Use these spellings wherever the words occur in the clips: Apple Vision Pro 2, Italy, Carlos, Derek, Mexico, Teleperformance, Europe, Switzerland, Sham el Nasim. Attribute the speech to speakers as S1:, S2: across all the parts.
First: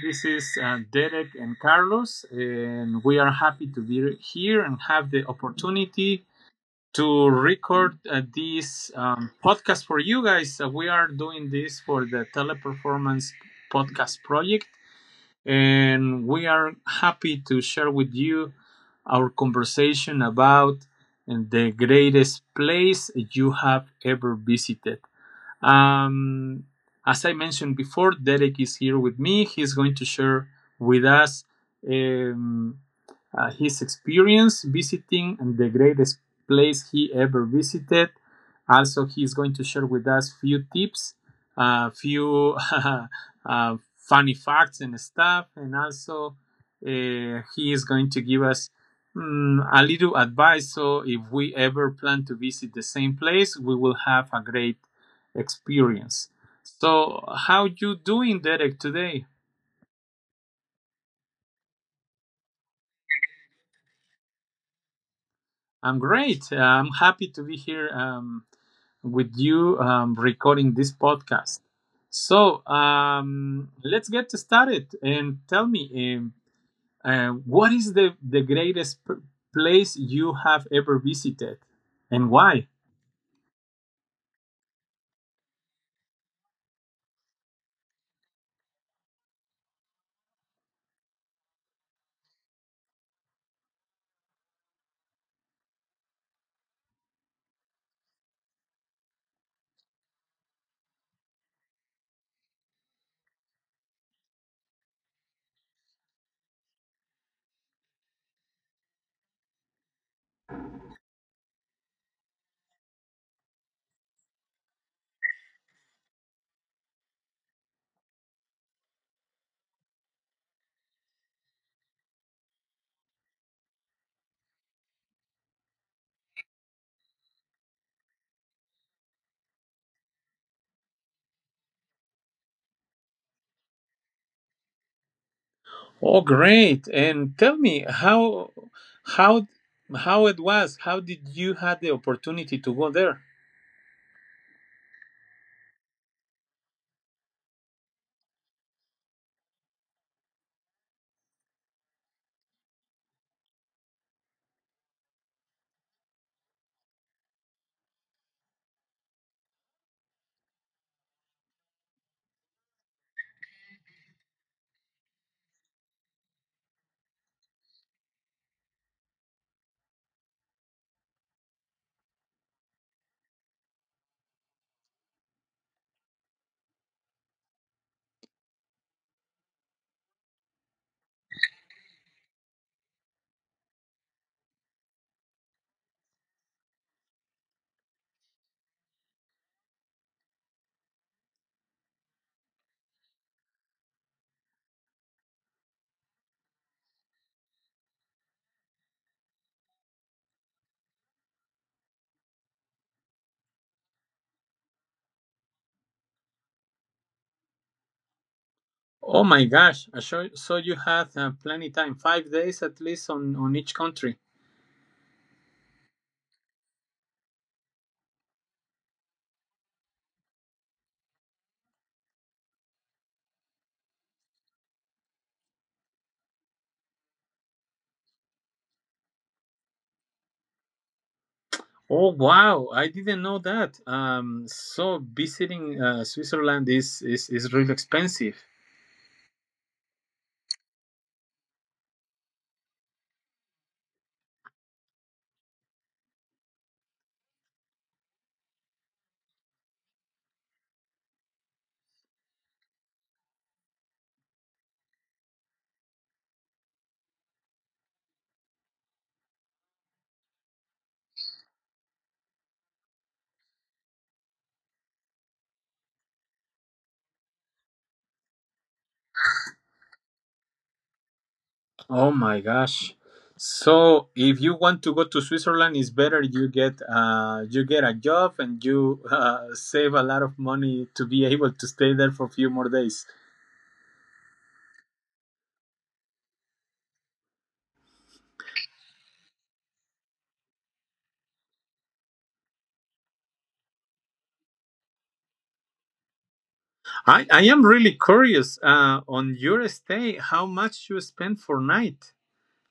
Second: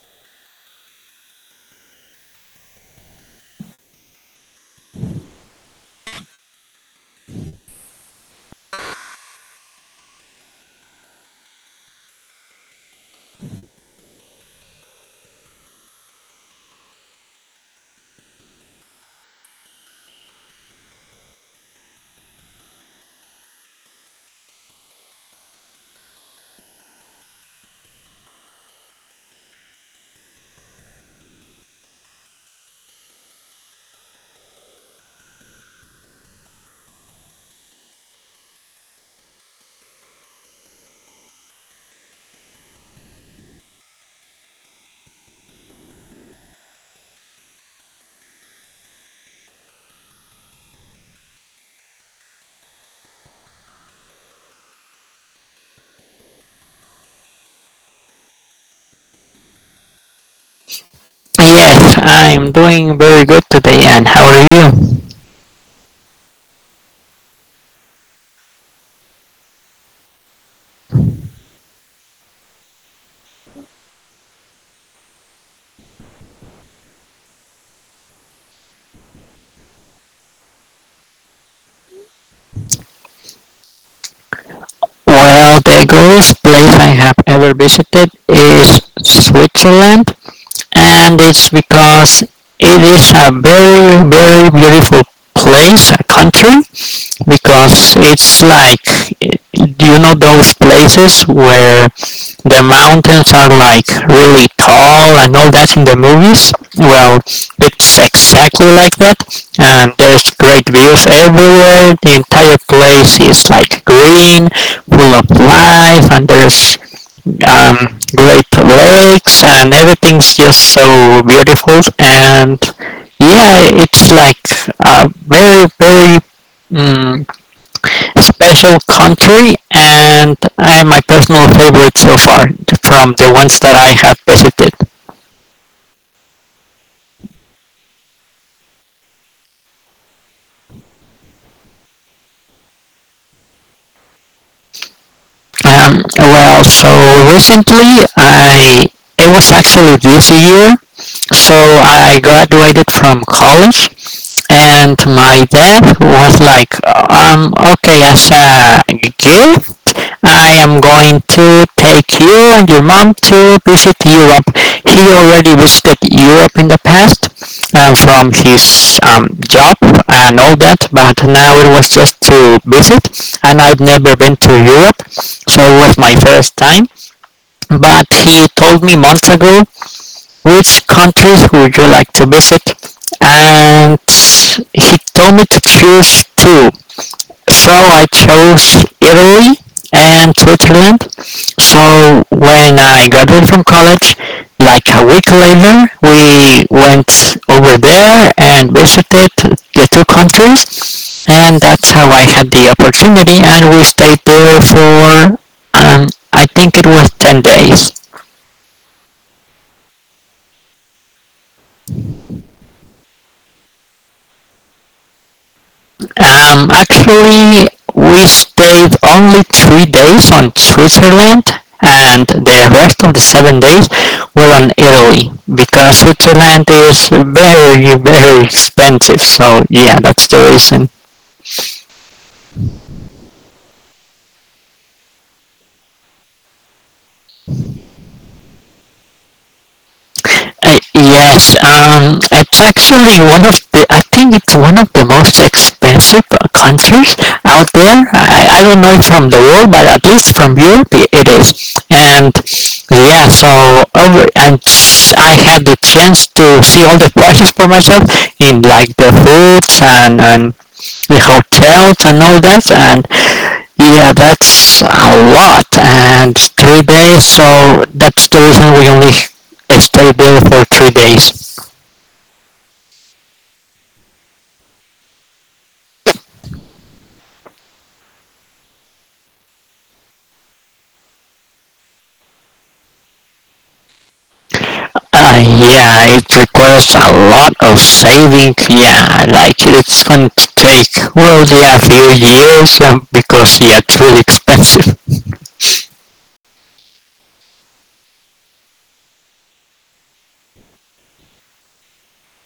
S1: This is Derek and Carlos, and we are happy to be here and have the opportunity to record this podcast for you guys. We are doing this for the Teleperformance Podcast Project, and we are happy to share with you our conversation about the greatest place you have ever visited. Um, as I mentioned before, Derek is here with me. He's going to share with us um, his experience visiting and the greatest place he ever visited. Also, he's going to share with us few tips, a few funny facts and stuff, and also he is going to give us a little advice. So, if we ever plan to visit the same place, we will have a great experience. So, how you doing, Derek, today?
S2: Yes, I'm doing very good today, and how are you?
S1: I'm great. I'm happy to be here with you recording this podcast. So, let's get started and tell me what is the greatest place you have ever visited and why?
S2: Well, the greatest place I have ever visited is Switzerland, and it's because it is a very, very beautiful place, a country, because it's like you know those places where the mountains are like really tall and all that in the movies, well it's exactly like that, and there's great views everywhere. The entire place is like green, full of life, and there's great lakes and everything's just so beautiful. And yeah, it's like a very, mm, special country, and my personal favorite so far from the ones that I have visited.
S1: Oh, great! And tell me how how it was. How did you had the opportunity to go there?
S2: So recently I, it was actually this year. So I graduated from college, and my dad was like, okay, as a gift, I am going to take you and your mom to visit Europe. He already visited Europe in the past from his job and all that, but now it was just to visit, and I've never been to Europe, so it was my first time. But he told me months ago which countries would you like to visit, and he told me to choose two, so I chose Italy and Switzerland. So when I graduated from college, like a week later, we went over there and visited the two countries, and that's how I had the opportunity. And we stayed there for, um, I think it was 10 days.
S1: Oh my gosh! So, so you had plenty time, 5 days at least on each country.
S2: Actually, we stayed only 3 days on Switzerland, and the rest of the 7 days were on Italy because Switzerland is very, very expensive. So yeah, that's the reason.
S1: Oh wow! I didn't know that. So visiting Switzerland is is really expensive.
S2: Yes, it's actually one of the, I think it's one of the most expensive concerts out there. I don't know if from the world, but at least from Europe it is. And yeah, so over, and I had the chance to see all the prices for myself in like the foods and the hotels and all that. And yeah, that's a lot, and 3 days, so that's the reason we only stay there for 3 days.
S1: Oh my gosh! So if you want to go to Switzerland, it's better you get a job and you save a lot of money to be able to stay there for a few more days.
S2: Yeah, it requires a lot of saving. Yeah, like it's going to take, well, yeah, a few years, because yeah, it's really expensive.
S1: I am really curious. On your stay, how much you spend for night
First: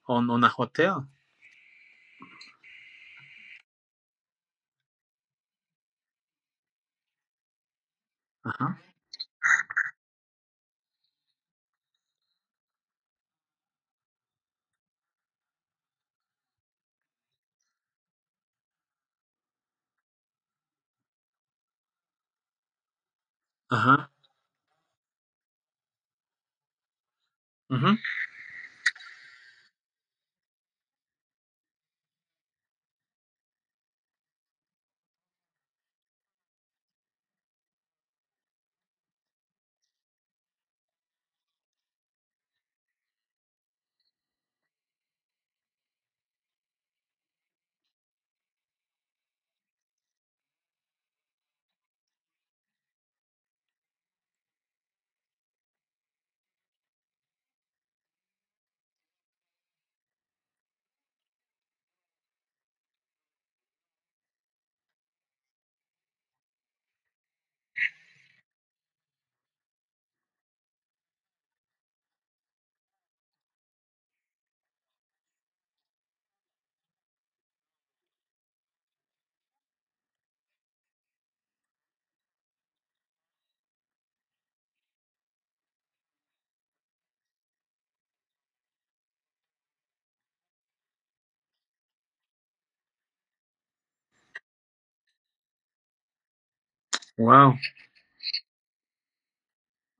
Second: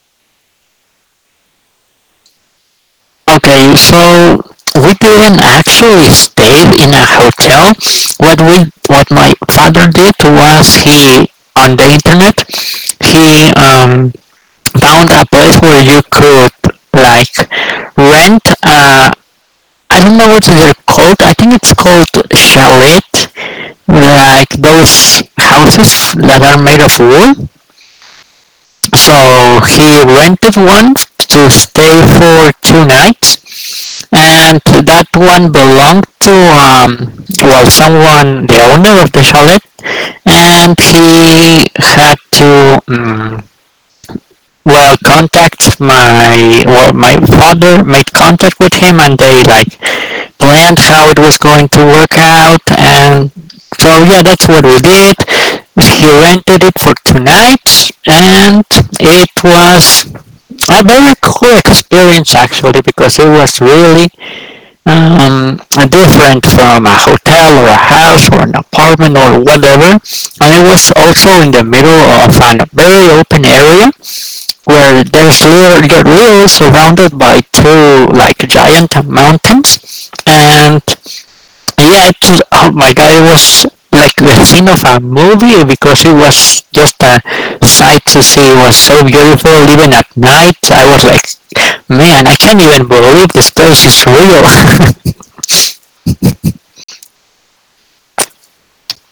S1: on a hotel?
S2: Okay, so we didn't actually stay in a hotel.
S1: Uh huh.
S2: What my father did was, he on the internet, he found a place where you could like rent. I don't know what they're called. I think it's called chalet,
S1: Uh huh.
S2: like those houses that are made of wool.
S1: Mm-hmm.
S2: So he rented one to stay for two nights, and that one belonged to well, someone, the owner of the chalet. And he had to well, contact my well, my father made contact with him, and they like planned how it was going to work out. And so yeah, that's what we did. He rented it for two nights, and it was a very cool experience actually, because it was really um, different from a hotel or a house or an apartment or whatever. And it was also in the middle of a very open area where there's little, the real surrounded by two like giant mountains. And yeah, it was, oh my god, it was like the scene of a movie, because it was just a sight to see. It was so beautiful, even at night. I was like, man, I can't even believe this place is real.
S1: Wow.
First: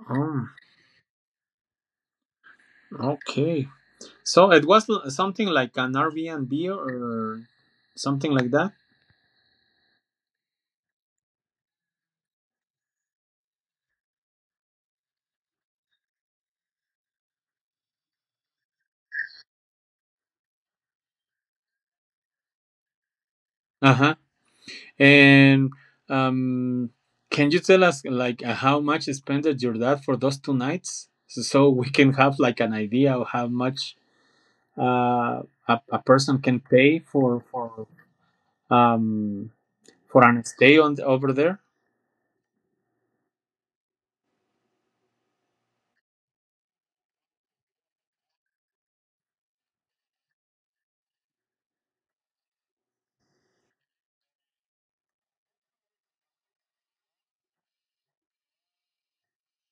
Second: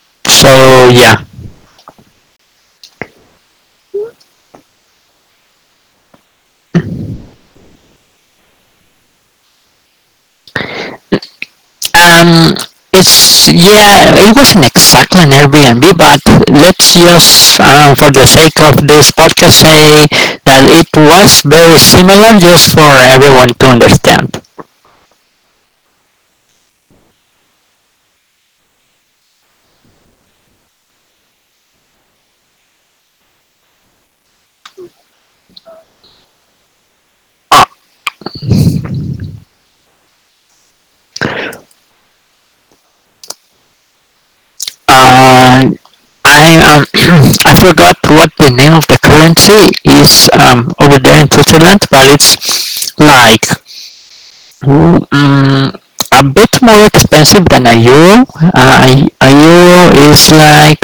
S1: Oh,
S2: So yeah,
S1: okay. So it was something like an Airbnb or something like that.
S2: um, it's yeah, it wasn't exactly an Airbnb, but let's just for the sake of this podcast say that it was very similar, just for everyone to understand.
S1: Uh huh. And um, can you tell us like how much spent your dad for those two nights, so, so we can have like an idea of how much uh, a person can
S2: Uh,
S1: pay um for an stay on over there?
S2: uh, I I forgot what the name of the currency is over there in Switzerland, but it's like mm a bit more expensive than a euro. A euro is like,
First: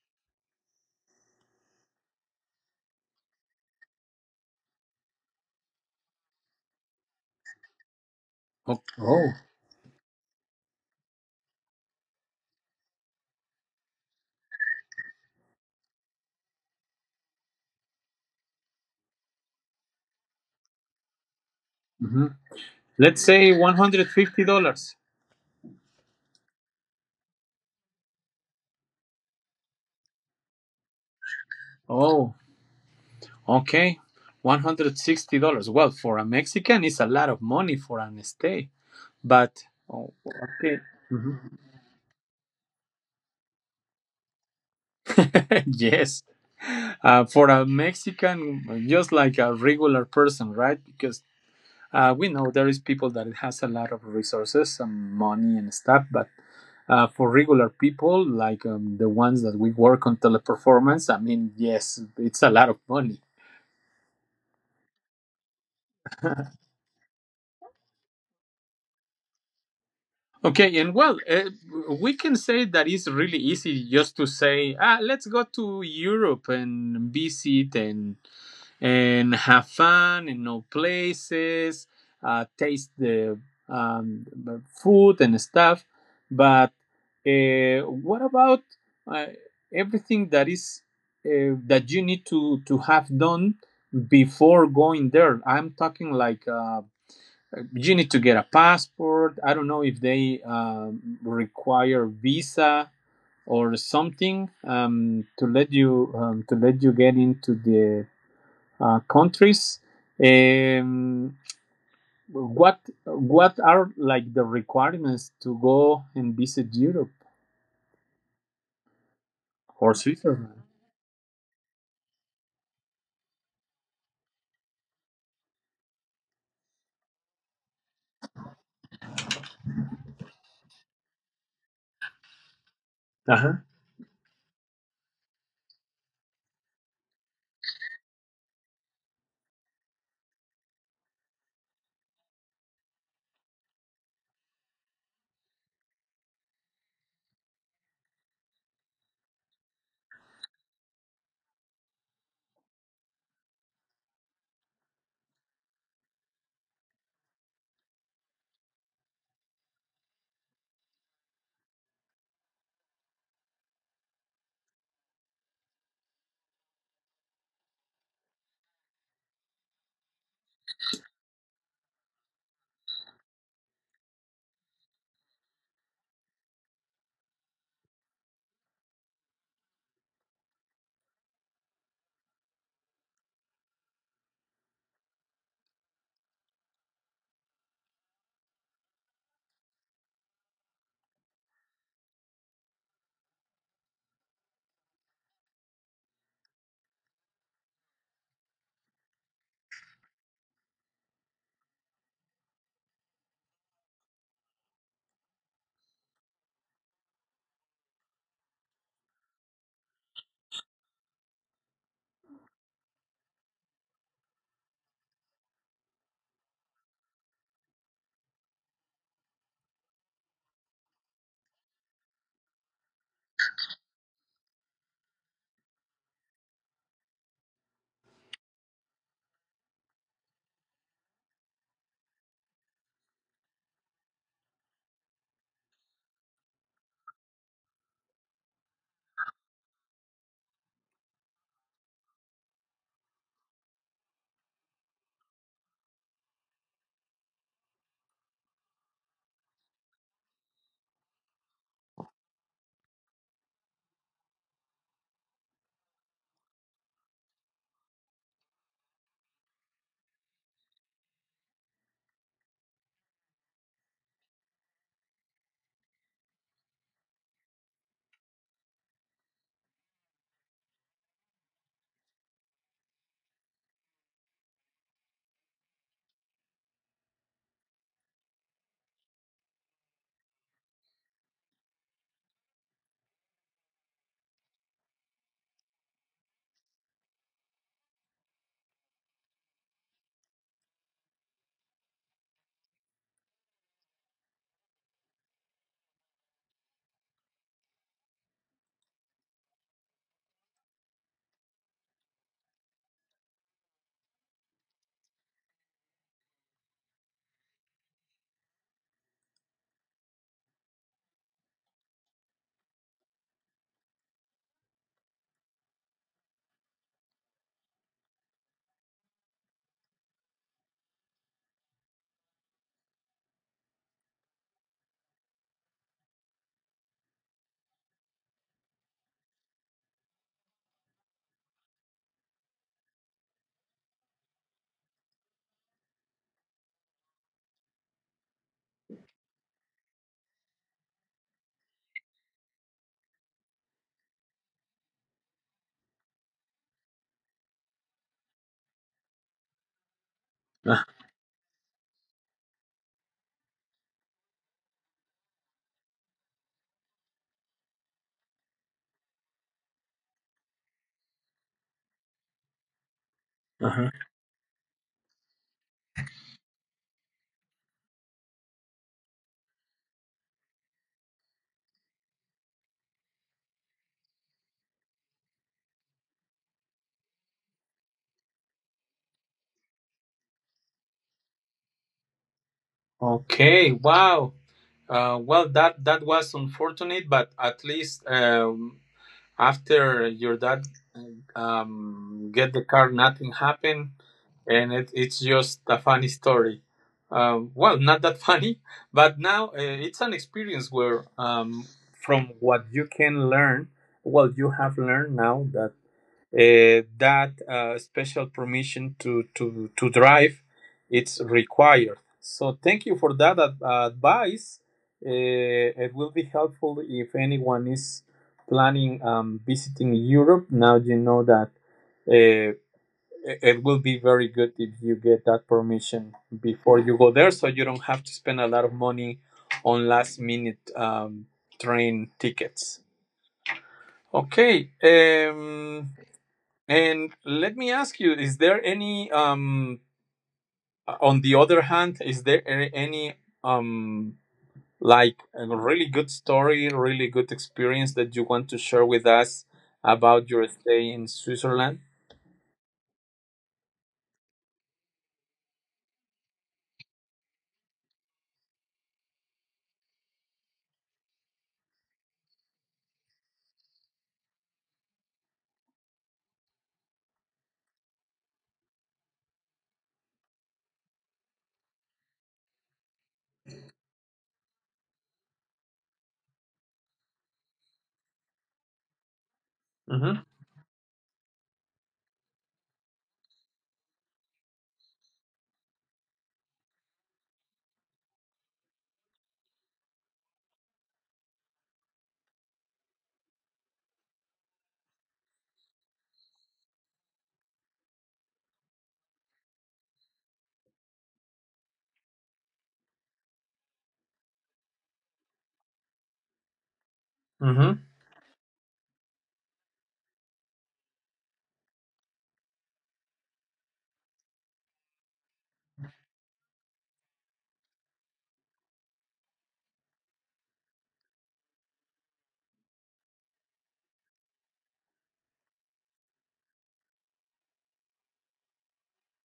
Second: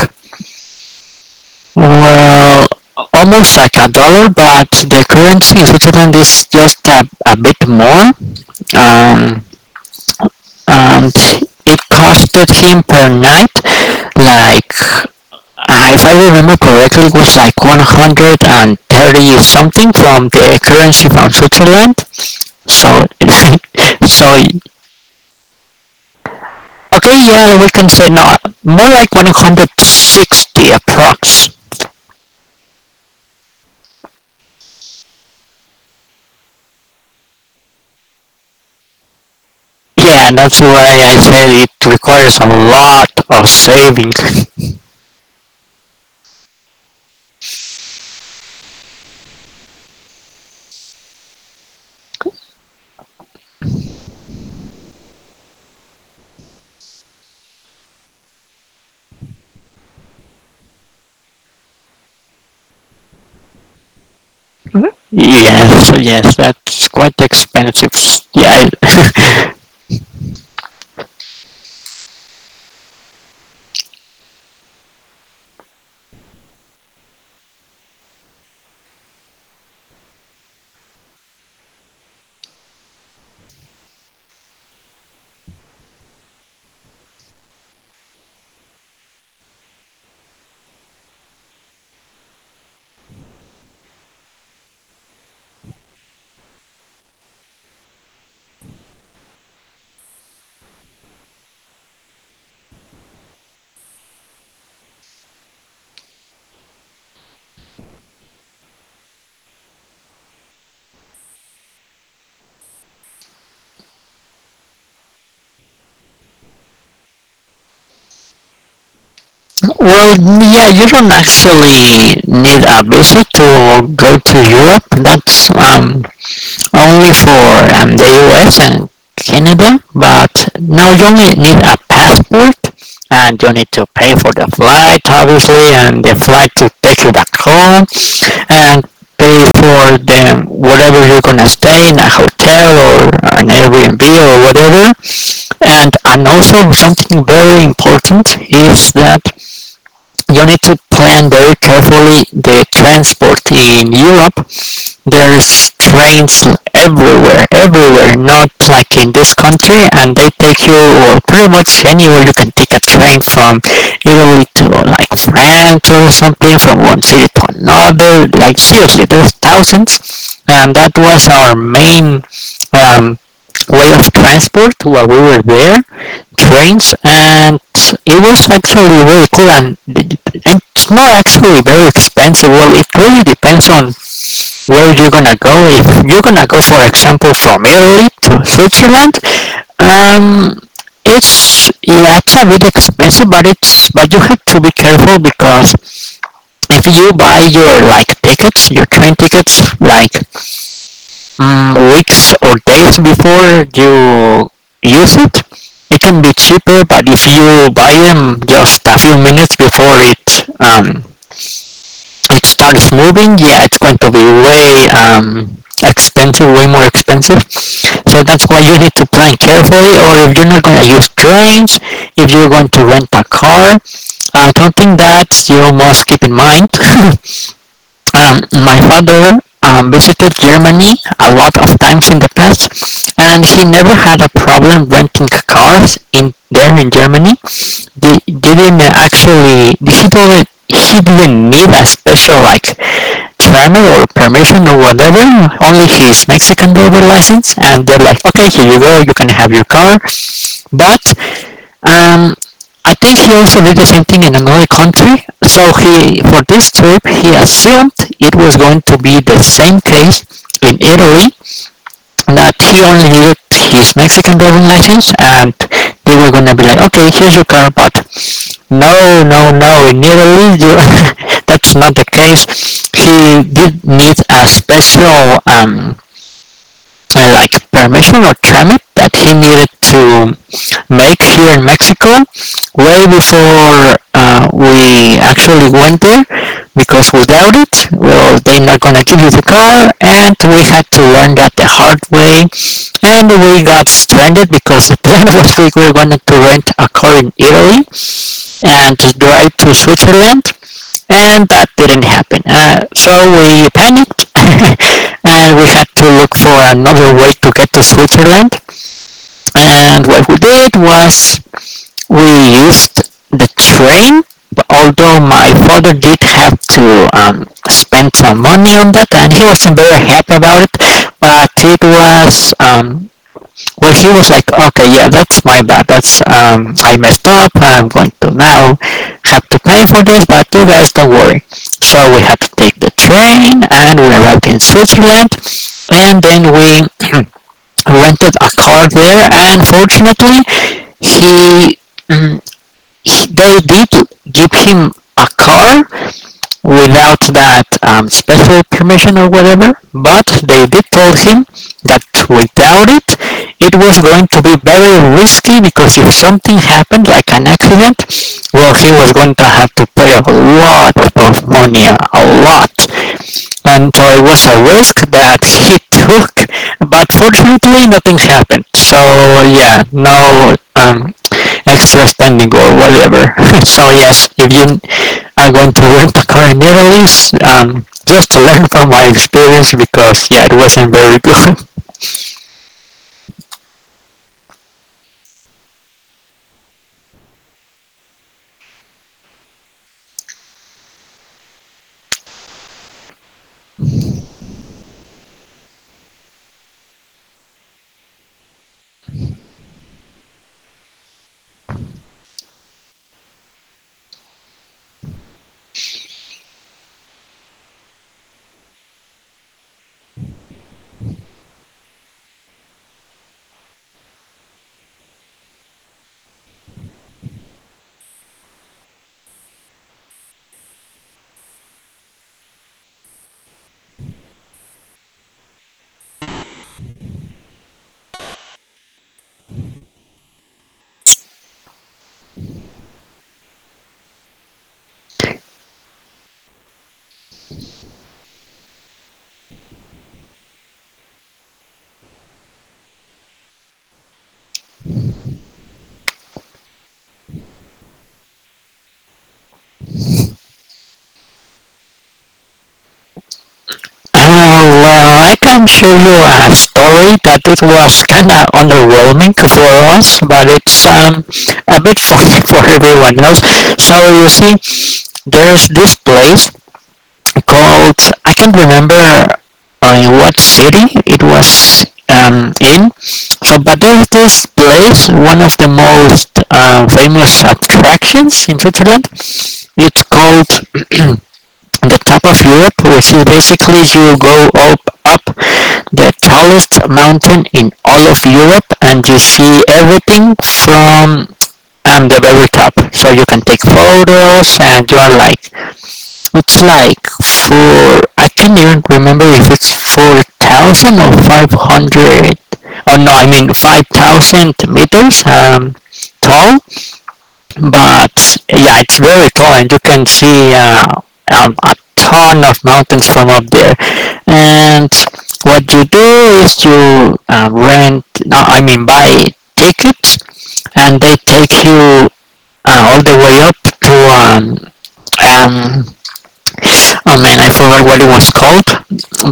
S2: well, almost like a dollar, but the currency in Switzerland is just a bit more.
S1: Oh. Oh.
S2: Um, and it costed him per night like, if I remember correctly, it was like 130 something from the currency from Switzerland.
S1: Hmm.
S2: So,
S1: Let's say one hundred fifty
S2: so
S1: dollars.
S2: okay, yeah, we can say no, more like 160 approx.
S1: Oh. Okay, $160. Well, for a Mexican, it's a lot of money for an stay. But oh,
S2: Yeah, that's
S1: okay,
S2: why I
S1: mhm.
S2: said it requires a lot of saving.
S1: Yes, for a Mexican, just like a regular person, right? Because we know there is people that it has a lot of resources and money and stuff, but for regular people like the ones that we work on teleperformance, I mean, yes, it's a lot of money.
S2: Mm-hmm. Yes, yes, that's quite expensive. Yeah.
S1: Okay, and well, we can say that it's really easy just to say, ah, let's go to Europe and visit and have fun and know places, taste the um, food and stuff. But what about uh, everything that is that you need to have done before going there? I'm talking like. You need to get a passport. I don't know if they require visa or something to let you get into the countries. Um, what are like the requirements to go and visit Europe or
S2: Well,
S1: Switzerland?
S2: yeah, you don't actually need a visa to go to Europe. That's only for the US and Canada, but now you only need a passport,
S1: Uh
S2: and
S1: huh.
S2: you need to pay for the flight, obviously, and the flight to take you back home, and pay for the whatever. You're gonna stay in a hotel or an Airbnb or whatever. And also something very important is that you need to plan very carefully the transport in Europe. There's trains everywhere. Not like in this country, and they take you, well, pretty much anywhere. You can take a train from Italy to like France or something, from one city to another. Like seriously, there's thousands, and that was our main um, way of transport while we were there, trains. And it was actually really cool, and it's not actually very expensive, well, it really depends on where you gonna go. If you're gonna go, for example, from Italy to Switzerland, um it's yeah, it's a bit expensive, but it's, but you have to be careful because if you buy your like tickets, your train tickets like weeks or days before you use it, it can be cheaper. But if you buy them just a few minutes before it it starts moving, yeah, it's going to be way expensive, way more expensive. So that's why you need to plan carefully. Or if you're not going to use trains, if you're going to rent a car, something that you must keep in mind. My father visited Germany a lot of times in the past, and he never had a problem renting cars in there in Germany. They didn't actually he didn't need a special like travel or permission or whatever. Only his Mexican driver license, and they're like, okay, here you go, you can have your car. But um, I think he also did the same thing in another country. So he, for this trip, he assumed it was going to be the same case in Italy. That he only needed his Mexican driving license, and they were gonna be like, "Okay, here's your car." But no, no, no. In Italy, you, that's not the case. He did need a special like permission or permit that he needed to make here in Mexico way before we actually went there. Because without it, well, they're not gonna give you the car, and we had to learn that the hard way. And we got stranded because the plan was we were going to rent a car in Italy and drive to Switzerland, and that didn't happen. So we panicked and we had to look for another way to get to Switzerland. And what we did was we used the train, but although my father did have to spend some money on that, and he wasn't very happy about it. But it was well, he was like, okay, yeah, that's my bad. That's I messed up. I'm going to now have to pay for this, but you guys don't worry. So we had to take the train, and we arrived in Switzerland, and then we rented a car there. And fortunately, he, mm, he they did give him a car without that special permission or whatever. But
S1: Uh
S2: they did tell him that without it, it was going to be very risky, because if something happened, like an accident, well, he was going to have to pay a lot of money, a lot.
S1: huh.
S2: And it was a risk that he took, but fortunately nothing happened. So yeah, no extra spending or whatever. So yes, if you are going to rent a car in Italy, just to learn from my experience, because yeah, it wasn't very good.
S1: Okay. Wow. Well, that that was unfortunate, but at least after your dad get the car, nothing happened, it's just a funny story. Well, not that funny, but now it's an experience where, from what you can learn, well, you have learned now that special permission to drive it's required. So thank you for that advice. Uh, it will be helpful if anyone is planning visiting Europe. Now you know that uh, it will be very good if you get that permission before you go there, so you don't have to spend a lot of money on last minute train tickets. Okay. And let me ask you: Is there any? On the other hand, is there any um, like a really good story, really good experience that you want to share with us about your stay in Switzerland?
S2: Oh, well, I can show you a story that it was kind of underwhelming for us, but it's a bit funny for everyone else. So you see, there's this place called, I can't remember in what city it was in. So, but there's this place, one of the most famous attractions in Switzerland. It's
S1: Mm-hmm.
S2: called the top of Europe, which is basically you go up, up the tallest mountain in all of Europe, and you see everything from the very top. So you can take photos and you are like, it's like for, I can't even remember if it's 4,000 or 500. Oh no, I mean 5,000 meters tall.
S1: Mm-hmm.
S2: But yeah, it's very tall, and you can see a ton of mountains from up there. And what you do is you rent, no, I mean buy tickets, and they take you all the way up to um, oh man, I forgot what it was called.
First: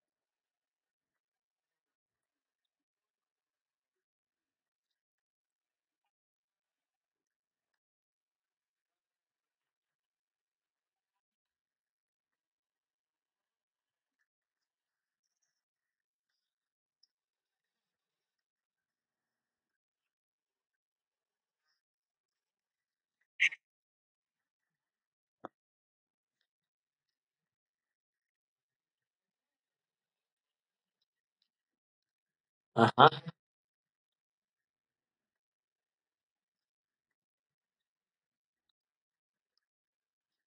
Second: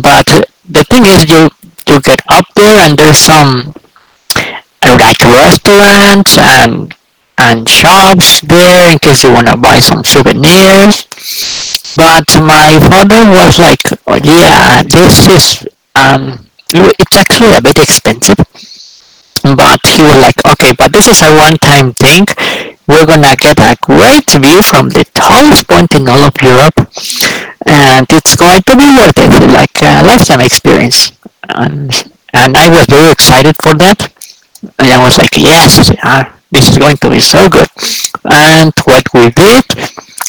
S2: But the thing is, you get up there, and there's some I would like to restaurants and shops there in case you wanna buy some souvenirs. But my father was like, oh, yeah, this is um, it's actually a bit expensive. But he was like, okay, but this is a one-time thing. We're gonna get a great view from the tallest point in all of Europe, and it's going to be worth it, like a lifetime experience. And and I was
S1: Uh-huh.
S2: very excited for that. And I was like, yes, ah, this is going to be so good. And what we did,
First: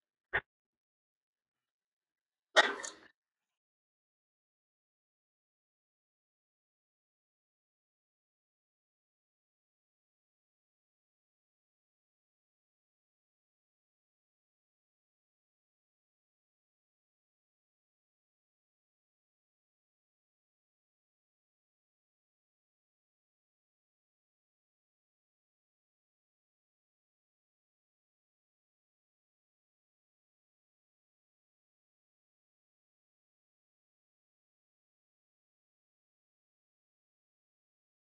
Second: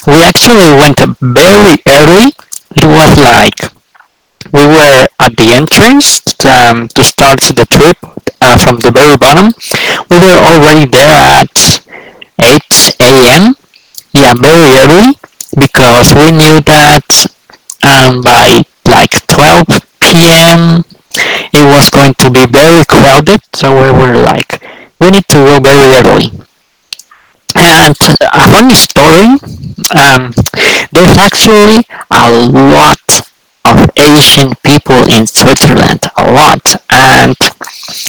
S2: we actually went very early. It was like we were at the entrance to start the trip from the very bottom. We were already there at 8 a.m. Yeah, very early because we knew that by like 12 p.m it was going to be very crowded, so we were like, we need to go very early. And a funny story, um, there's actually a lot of Asian people in Switzerland, a lot, and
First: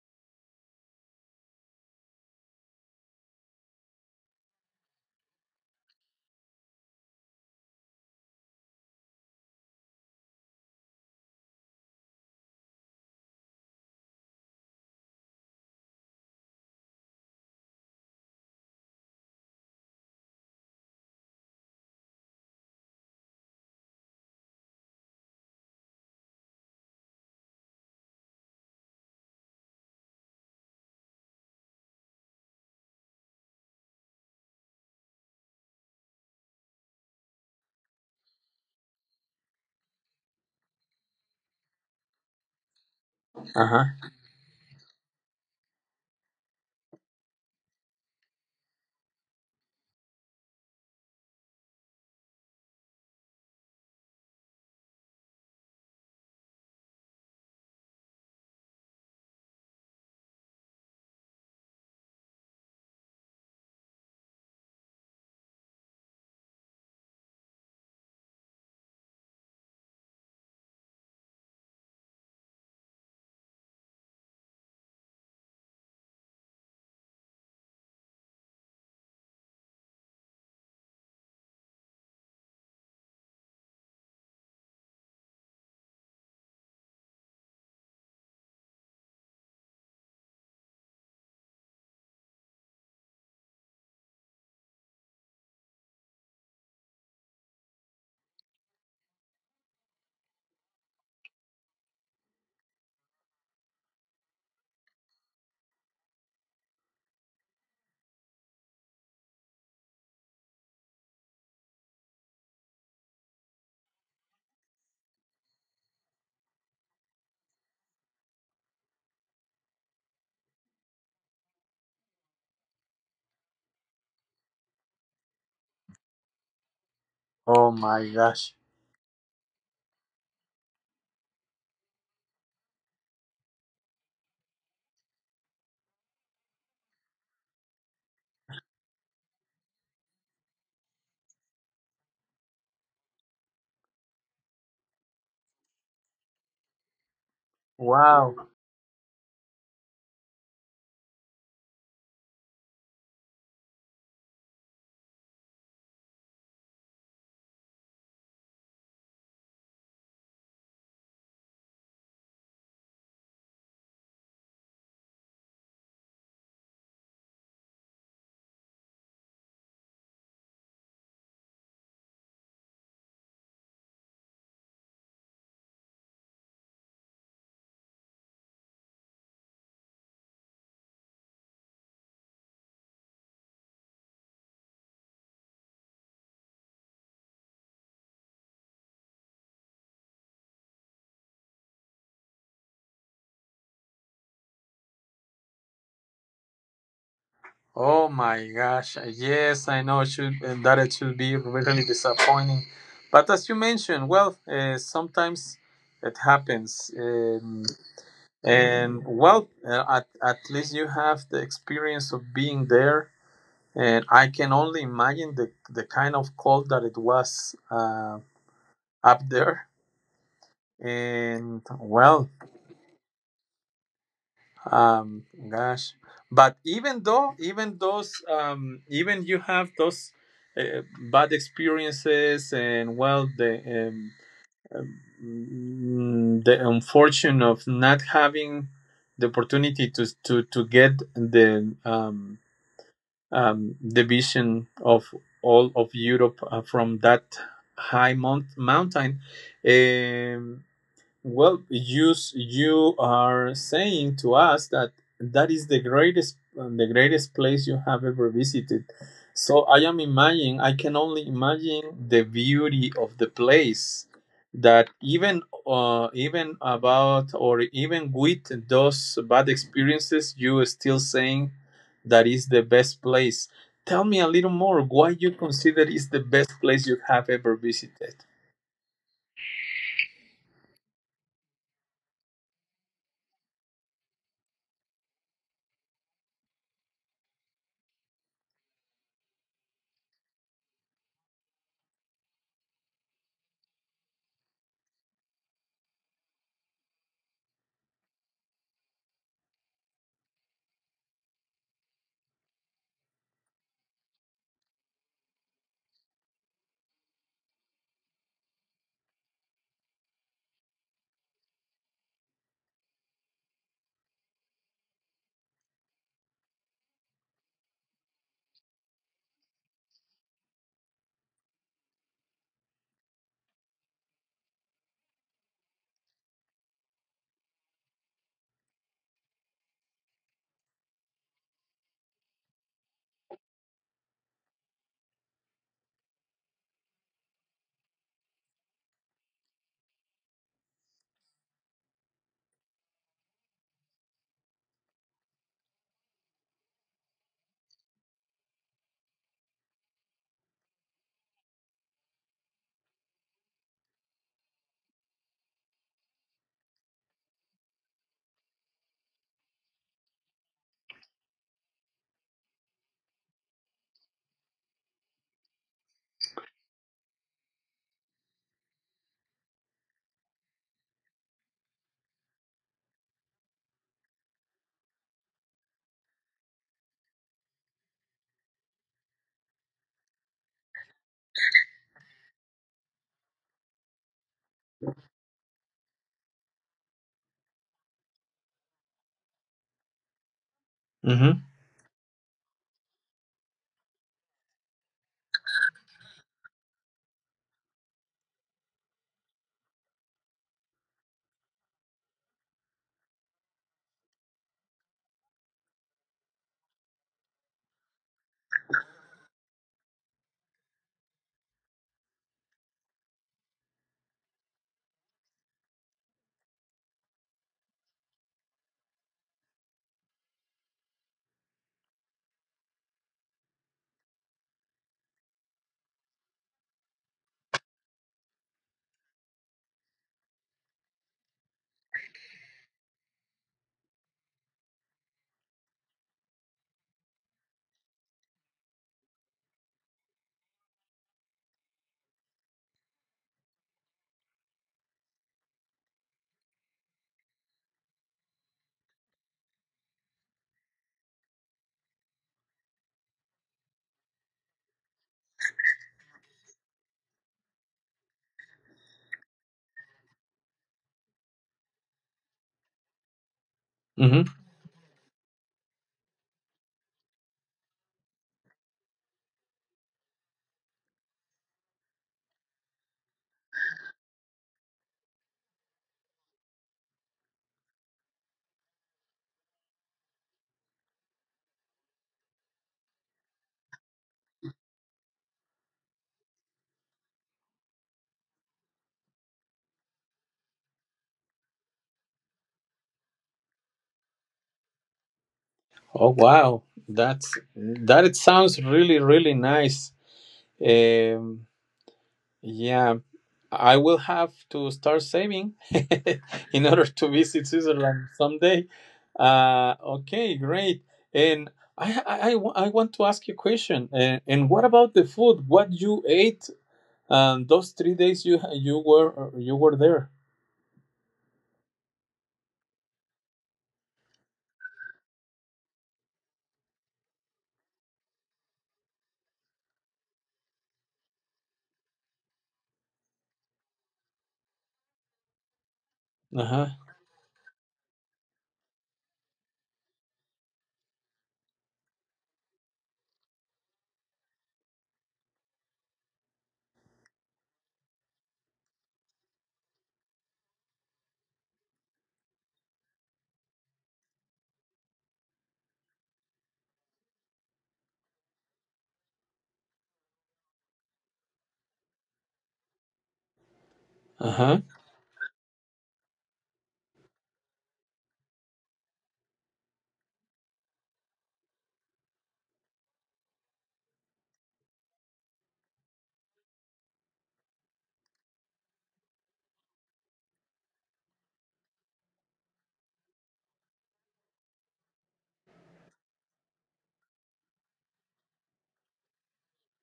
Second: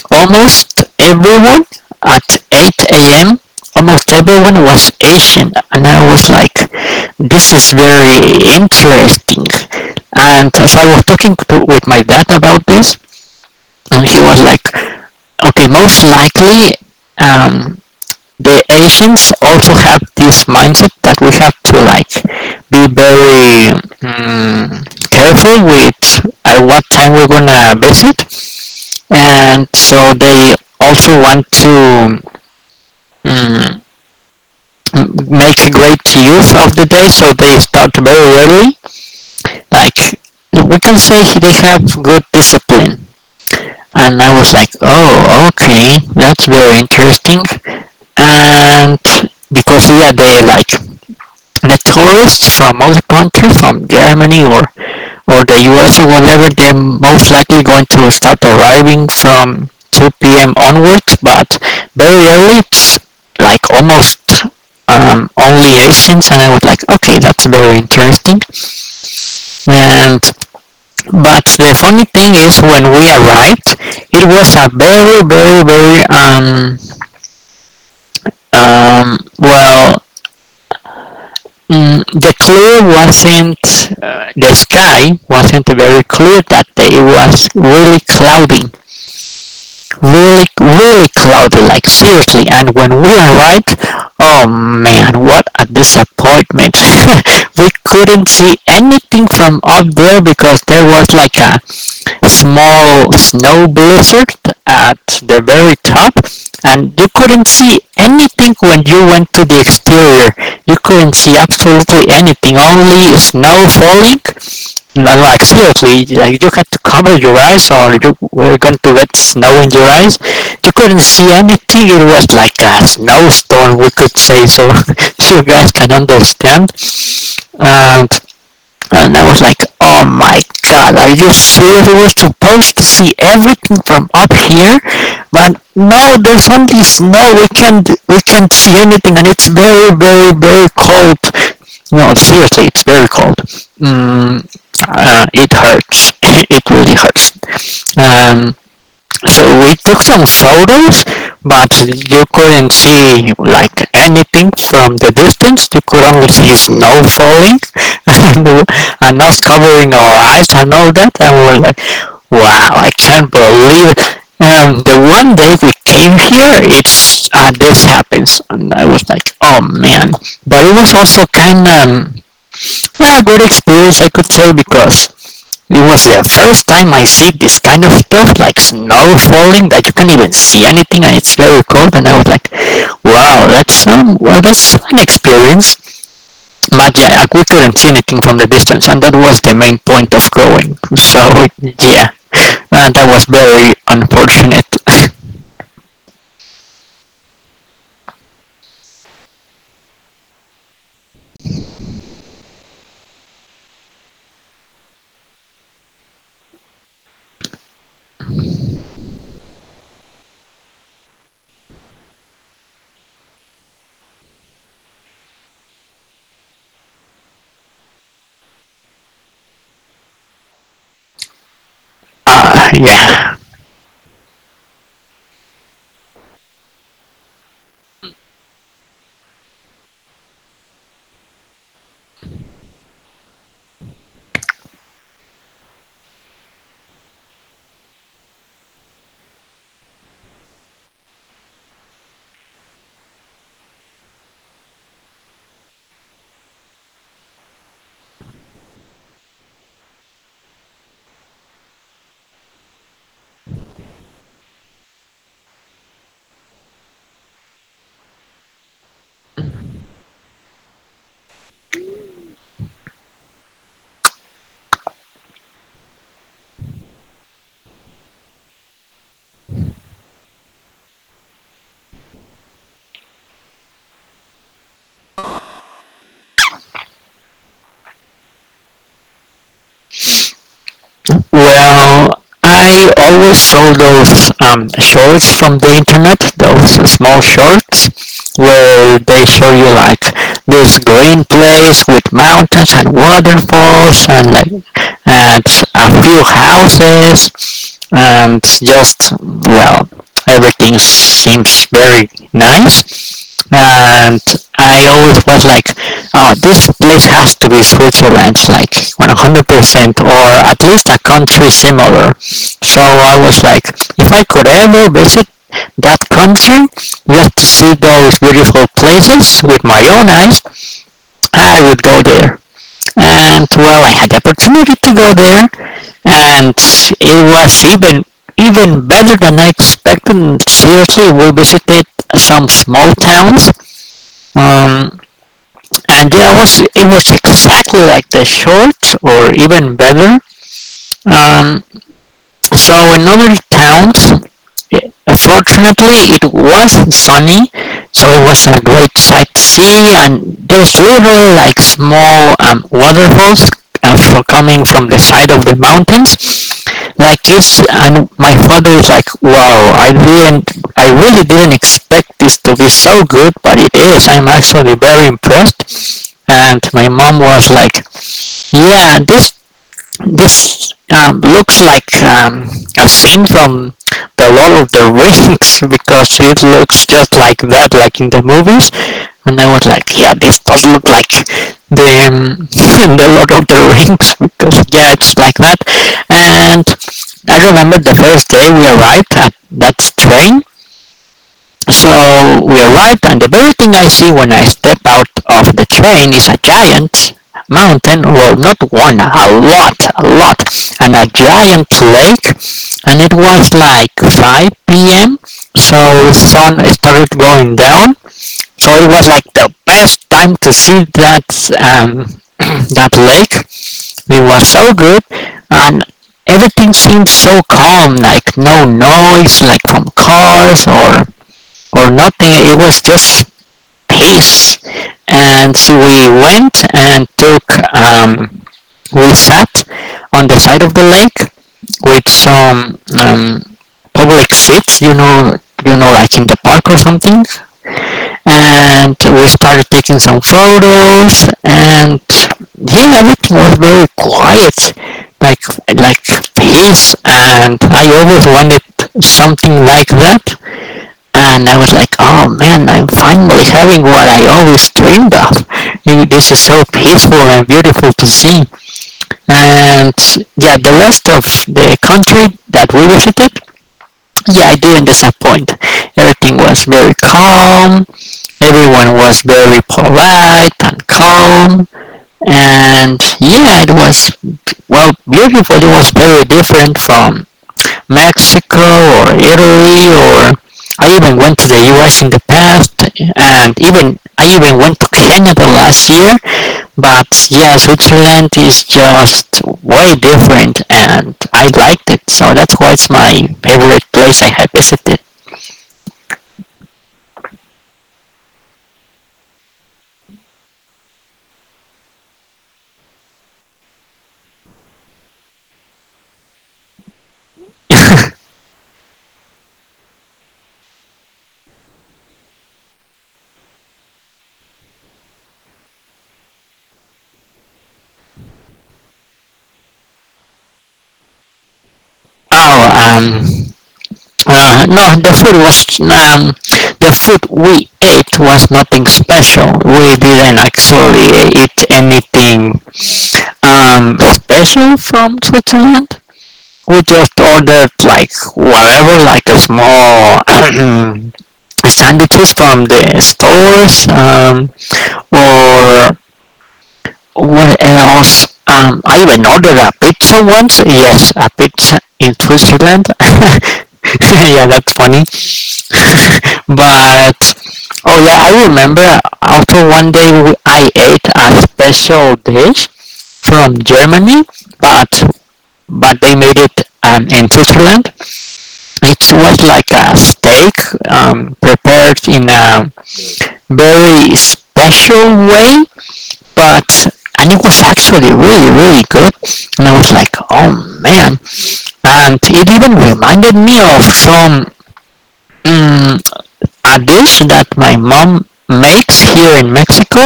S2: almost everyone at 8 a.m. Almost everyone was Asian, and I was like, "This is very interesting." And so I was talking to, with my dad about this, and he was like, okay, most likely um, the Asians also have this mindset that we have to like be very um, careful with at what time we're gonna visit, and so they also want to um, make a great use of the day, so they start very early. Like we can say they have good discipline. And
S1: Uh-huh.
S2: I was like, oh, okay, that's very interesting. And because yeah, they like the tourists from other countries, from Germany or the US or whatever, they're most likely going to start arriving from 2 p.m. onwards, but very early, it's like almost only Asians, and I was like, okay, that's very interesting. And but the funny thing is, when we arrived, it was a very, very, very well, the clear wasn't the sky wasn't very clear that day. It was really cloudy, really, really cloudy, like seriously. And when we arrived, oh man, what a disappointment! We couldn't see anything from up there because there was like a small snow blizzard at the very top, and you couldn't see anything when you went to the exterior. You couldn't see absolutely anything, only snow falling. No, like seriously, like you had to cover your eyes or you were going to get snow in your eyes. You couldn't see anything. It was like a snowstorm, we could say, so you guys can understand.
S1: Oh
S2: And
S1: my gosh.
S2: and I was like, oh my god, are you serious? We were supposed to see everything from up here, but no, there's only snow. We can't see anything, and it's very, very, very cold. No, seriously, it's very cold. Mm, it hurts. It really hurts.
S1: Wow.
S2: So we took some photos, but you couldn't see like anything from the distance. You could only see snow falling and, us covering our eyes and all that. And we're like, wow, I can't believe it. The one day we came here, it's this happens, and I was like, oh man. But it was also kind of a good experience, I could say, because it was the first time I see this kind of stuff, like snow falling, that you can't even see anything, and it's very cold. And I was like, "Wow, that's well, that's an experience." But yeah, I couldn't see anything from the distance, and that was the main point of going. So yeah, and that was very unfortunate.
S1: Oh my gosh. Yes, I know it should and that it should be really disappointing. But as you mentioned, well, sometimes it happens. And well at least you have the experience of being there and I can only imagine the kind of cold that it was up there and well
S2: Yeah.
S1: gosh, but even though even those even you have those uh, bad experiences and well the unfortune of not having the opportunity to get the division of all of Europe from that high mountain. Um, well, you are saying to us that that is the greatest place you have ever visited. So I am imagining I can only imagine the beauty of the place that even even about or even with those bad experiences you are still saying that is the best place. Tell me a little more why you consider is the best place you have ever visited.
S2: Well, I always saw those shorts from the internet, those small shorts, where they show you like this green place with mountains and waterfalls and like and a few houses and just well everything seems very nice and I always was like, oh, this place has to be Switzerland, like 100%, or at least a country similar. So I was like, if I could ever visit that country just to see those beautiful places with my own eyes, I would go there. And well, I had the opportunity to go there, and it was even better than I expected. Seriously, we visited some small towns, um, and yeah, it was exactly like the shorts, or even better. Um, so in other towns, it- fortunately, it was sunny, so it was a great sight to see. And there's little like small waterfalls for coming from the side of the mountains. Like this. And my father is like, wow, I didn't, I really didn't expect this to be so good, but it is. I'm actually very impressed. And my mom was like, "Yeah, this looks like a scene from the Lord of the Rings because it looks just like that, like in the movies." And I was like, "Yeah, this does look like the the Lord of the Rings because yeah, it's like that." And I remember the first day we arrived at that train.
S1: Mhm.
S2: So we arrived and the very thing I see when I step out of the train is a giant mountain, well not one, a lot, and a giant lake. And it was like 5 p.m. so the sun started going down, so it was like the best time to see that um, that lake. It was so good. And everything seemed so calm, like no noise like from cars or nothing. It was just peace. And so we went and took, um, we sat on the side of the lake with some public seats, like in the park or something. And we started taking some photos, and yeah, everything was very quiet, like like peace. And I always wanted something like that and I was like, oh man, I'm finally having what I always dreamed of. This is so peaceful and beautiful to see. And yeah, the rest of the country that we visited, yeah, I didn't disappoint. Everything was very calm. Everyone was very polite and calm. And yeah, it was, well, beautiful. It was very different from Mexico or Italy or I even went to the US in the past and even I even went to Kenya last year. But yeah Switzerland is just way different and I liked it so that's why it's my favorite place I have visited.
S1: Oh wow, that's that. It sounds really really nice. Um, yeah, I will have to start saving in order to visit Switzerland someday. Okay, great. And I I want to ask you a question. And what about the food? What you ate those 3 days you you were there?
S2: oh um no, the food was the food we ate was nothing special. We didn't actually eat anything special from Switzerland. We
S1: Uh-huh.
S2: just ordered like whatever, like a small sandwiches from the stores or what else? I even ordered a pizza once. Yes, a pizza in Switzerland. Yeah, that's funny. But oh yeah, I remember after one day we, I ate a special dish from Germany.
S1: Uh-huh.
S2: But but they made it in Switzerland. It was like a steak prepared in a very special way. But and it was actually really really good. And I was like oh man, and it even reminded me of some mm, a dish that my mom makes here in Mexico,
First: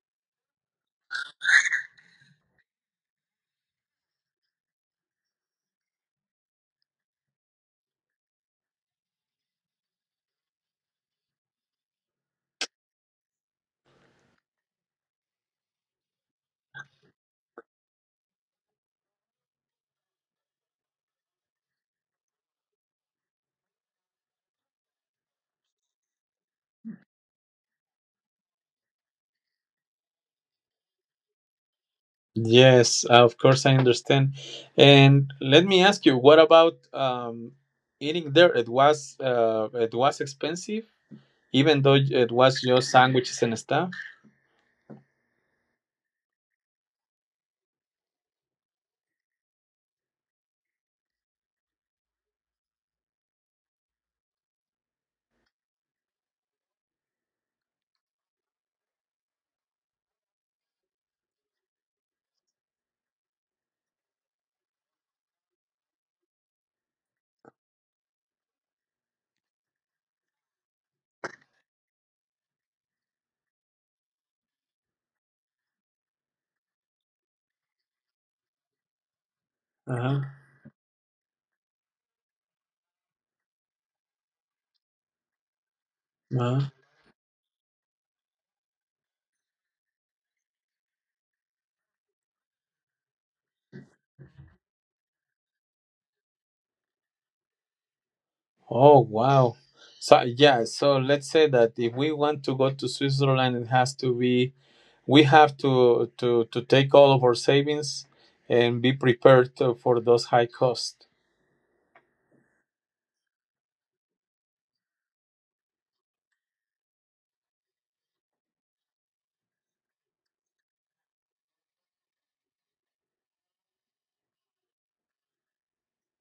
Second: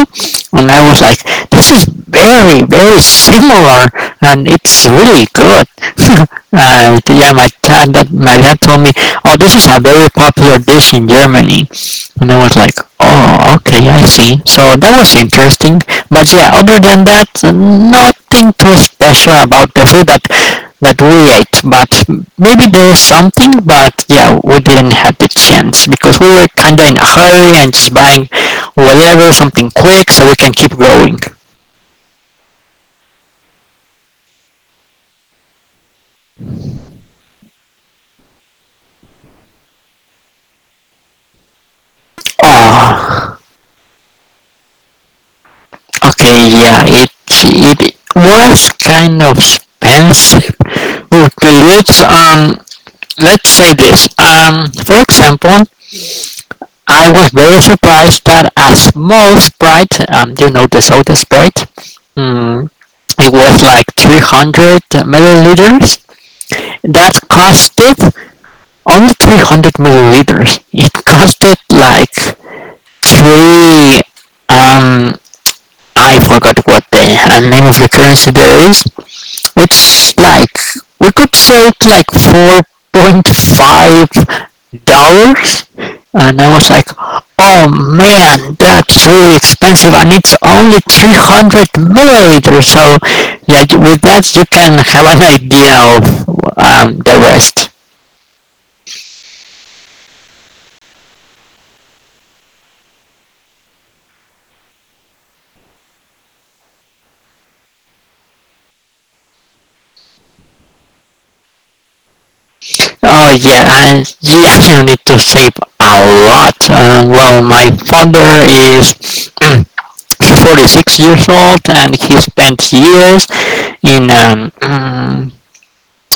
S2: and I was like, this is very, very similar, and it's really good. And yeah, my dad told me, oh, this is a very popular dish in Germany, and I was like, oh, okay, I see. So that was interesting, but yeah, other than that, nothing too special about the food that we ate, but maybe there was something, but yeah, we didn't have the chance because we were kinda in a hurry and just buying whatever, something quick so we can keep going.
S1: Yes, of course I understand. And let me ask you, what about eating there? It was expensive, even though it was just sandwiches
S2: Oh,
S1: and stuff.
S2: okay, yeah, it was kind of expensive. Okay, let's say this. For example, I was very surprised that as most Sprite, you know, the soda Sprite, um, it was like 300 milliliters. That costed only 300 milliliters. It costed like three, um, I forgot what the name of the currency there is,
S1: Uh-huh.
S2: it's like we could say it's like $4.5. And
S1: Uh-huh.
S2: I was like, oh man, that's really expensive, and it's only 300 milliliters. So, yeah, with that, you can have an idea of the rest.
S1: Oh, wow. So, yeah, so let's say that if we want to go to Switzerland, it has to be, we have to take all of our savings and be prepared for those high costs.
S2: Oh yeah, I, you actually need to save a lot. Well, my father is 46 years old, and he spent years in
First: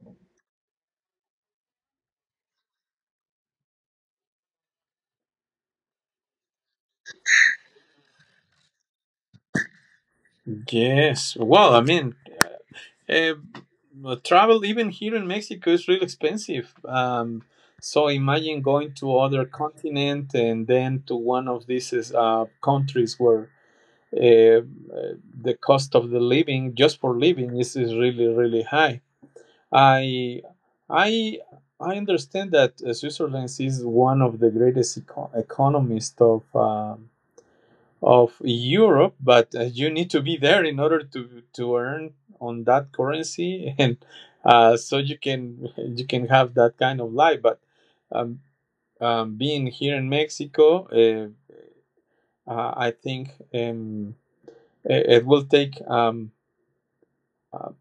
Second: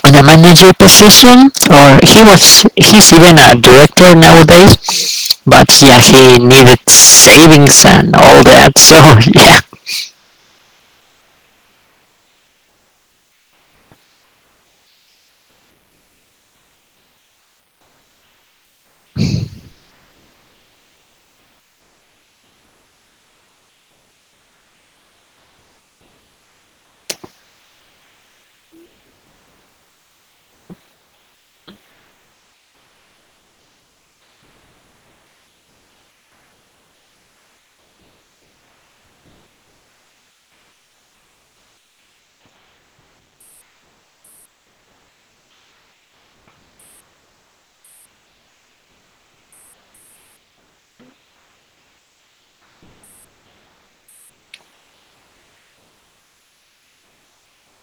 S2: in a manager position, or he's even a director nowadays. But yeah, he needed savings and all that. So yeah.
S1: Yes. Well, I mean, eh, travel even here in Mexico is really expensive. So imagine going to other continent and then to one of these countries where uh, the cost of the living just for living is really really high. i i I understand that Switzerland is one of the greatest economists of Europe but you need to be there in order to earn on that currency and so you can have that kind of life but um, being here in Mexico I think it will take uh,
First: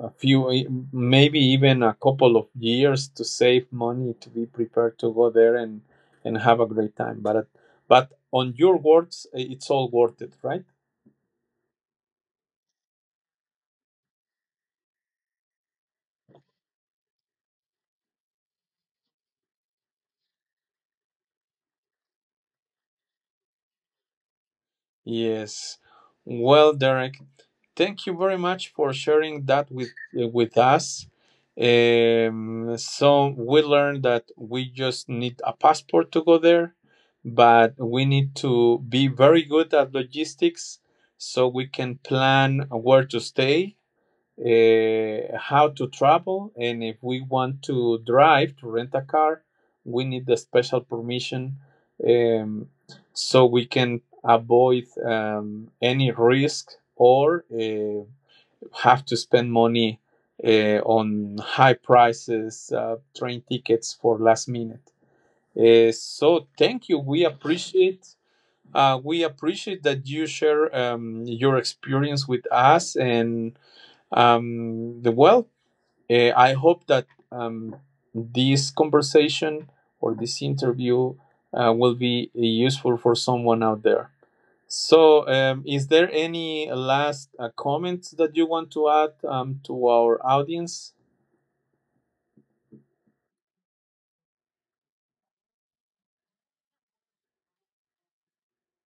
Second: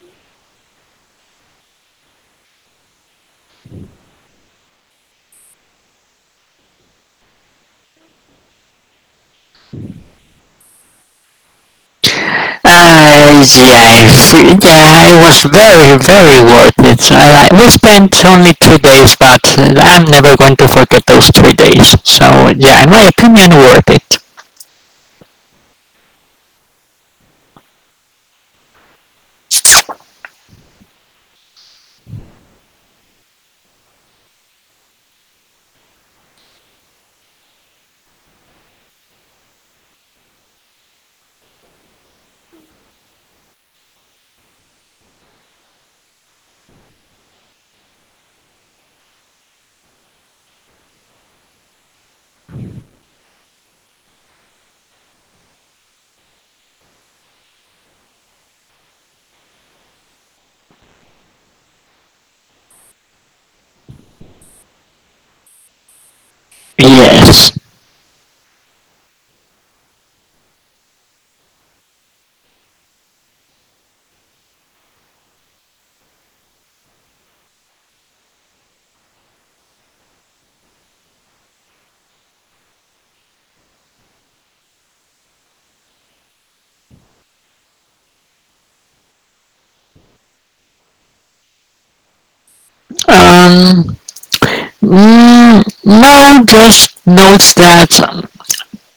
S1: a few, maybe even a couple of years to save money to be prepared to go there and have a great time. But on your words, it's all worth it, right?
S2: Yes, yeah, it was very, very worth it. We spent only 2 days, but I'm never going to forget those 3 days. So, yeah, in my opinion, worth it.
S1: Yes. Well, Derek, thank you very much for sharing that with us. So we learned that we just need a passport to go there, but we need to be very good at logistics so we can plan where to stay, how to travel, and if we want to drive to rent a car, we need the special permission um, so we can avoid any risk or have to spend money on high prices, train tickets for last minute. So thank you. We
S2: Yes.
S1: appreciate. We appreciate that you share your experience with us and the well. I hope that this conversation or this interview will be useful for someone out there. So, is there any last comments that you want to add to our audience?
S2: Um. No, just note that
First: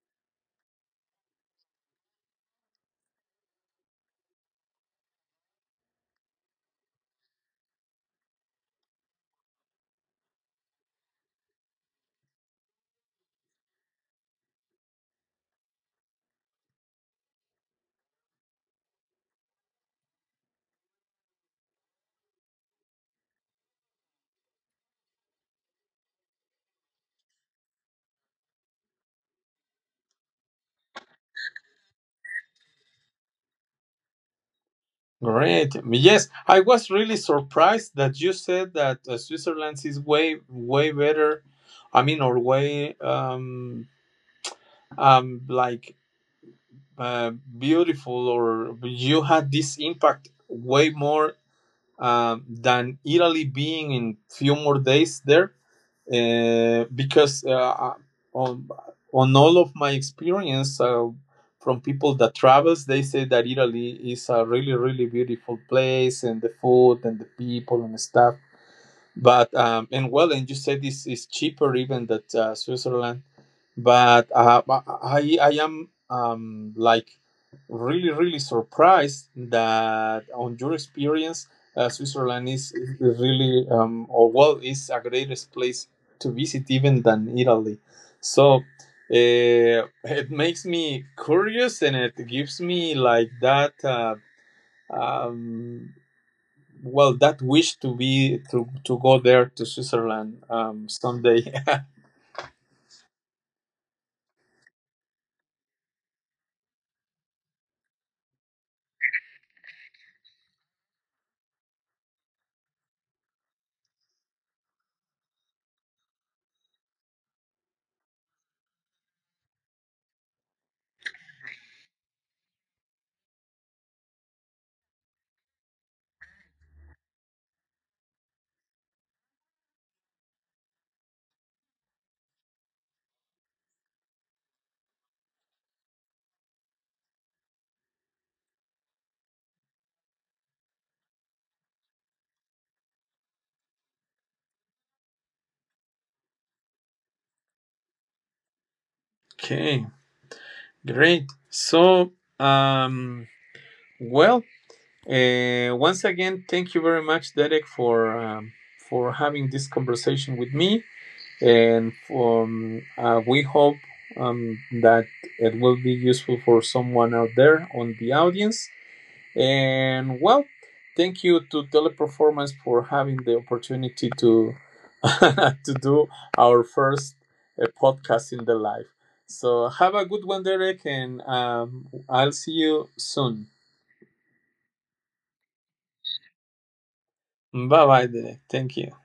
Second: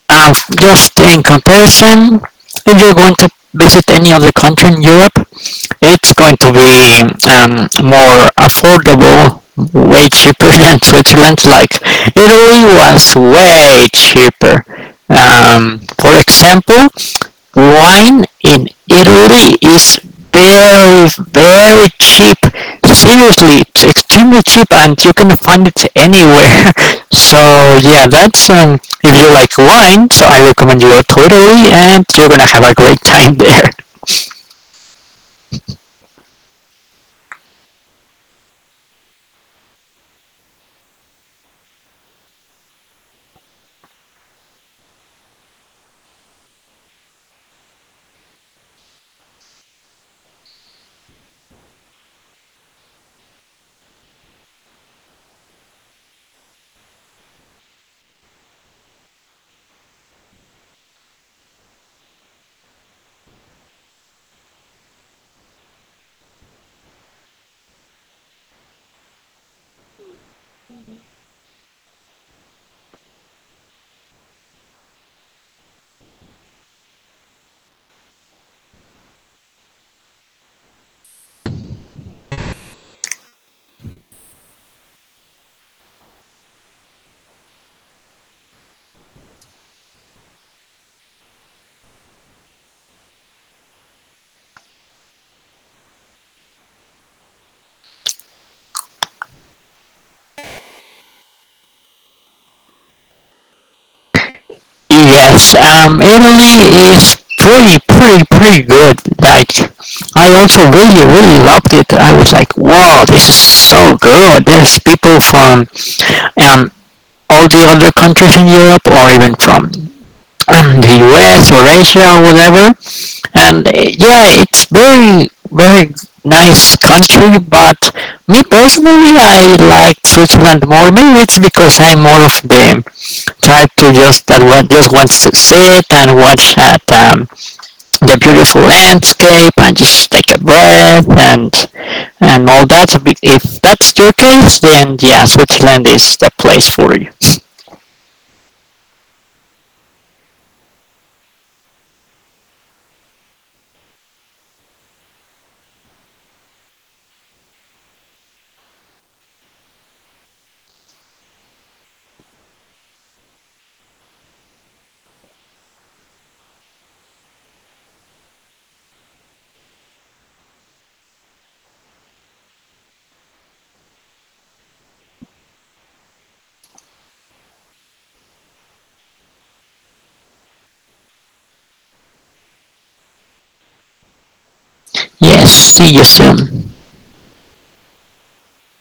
S2: just in comparison, if you're going to visit any other country in Europe, it's going to be more affordable, way cheaper than Switzerland. Like Italy was way cheaper. For example, wine in Italy is very, very cheap. Seriously, it's extremely cheap, and you can find it anywhere. So yeah, that's if you like wine, so I recommend you go to Italy, and you're gonna have a great time there.
S1: Great. Yes, I was really surprised that you said that Switzerland is way, way better. I mean, or way, like uh, beautiful, or you had this impact way more than Italy being in few more days there because on, on all of my experience from people that travels they say that Italy is a really really beautiful place and the food and the people and the stuff but and well, and you said this is cheaper even than Switzerland. But I am like really really surprised that on your experience, Switzerland is really or well is a greatest place to visit even than Italy. So it makes me curious and it gives me like that. Um, well that wish to be to go there to Switzerland someday.
S2: Yes, Italy is pretty, pretty, pretty good. Like, I also really, really loved it. I was like, wow, this is so good. There's people from um, all the other countries in Europe or even from the US or Asia or whatever. And yeah, it's very, very nice country, but me personally, I like Switzerland more. Maybe it's because I'm more of the type to just that one just wants to sit and watch at the beautiful landscape and just take a breath and all that. If that's your case, then yeah, Switzerland is the place for you.
S1: Okay, great, so um well, once again thank you very much, Derek, for having this conversation with me and for, we hope that it will be useful for someone out there on the audience. And well, thank you to Teleperformance for having the opportunity to to do our first podcast in the live. So have a good one, Derek, and I'll see you soon.
S2: Yes, see you soon.
S1: Bye bye, Derek. Thank you.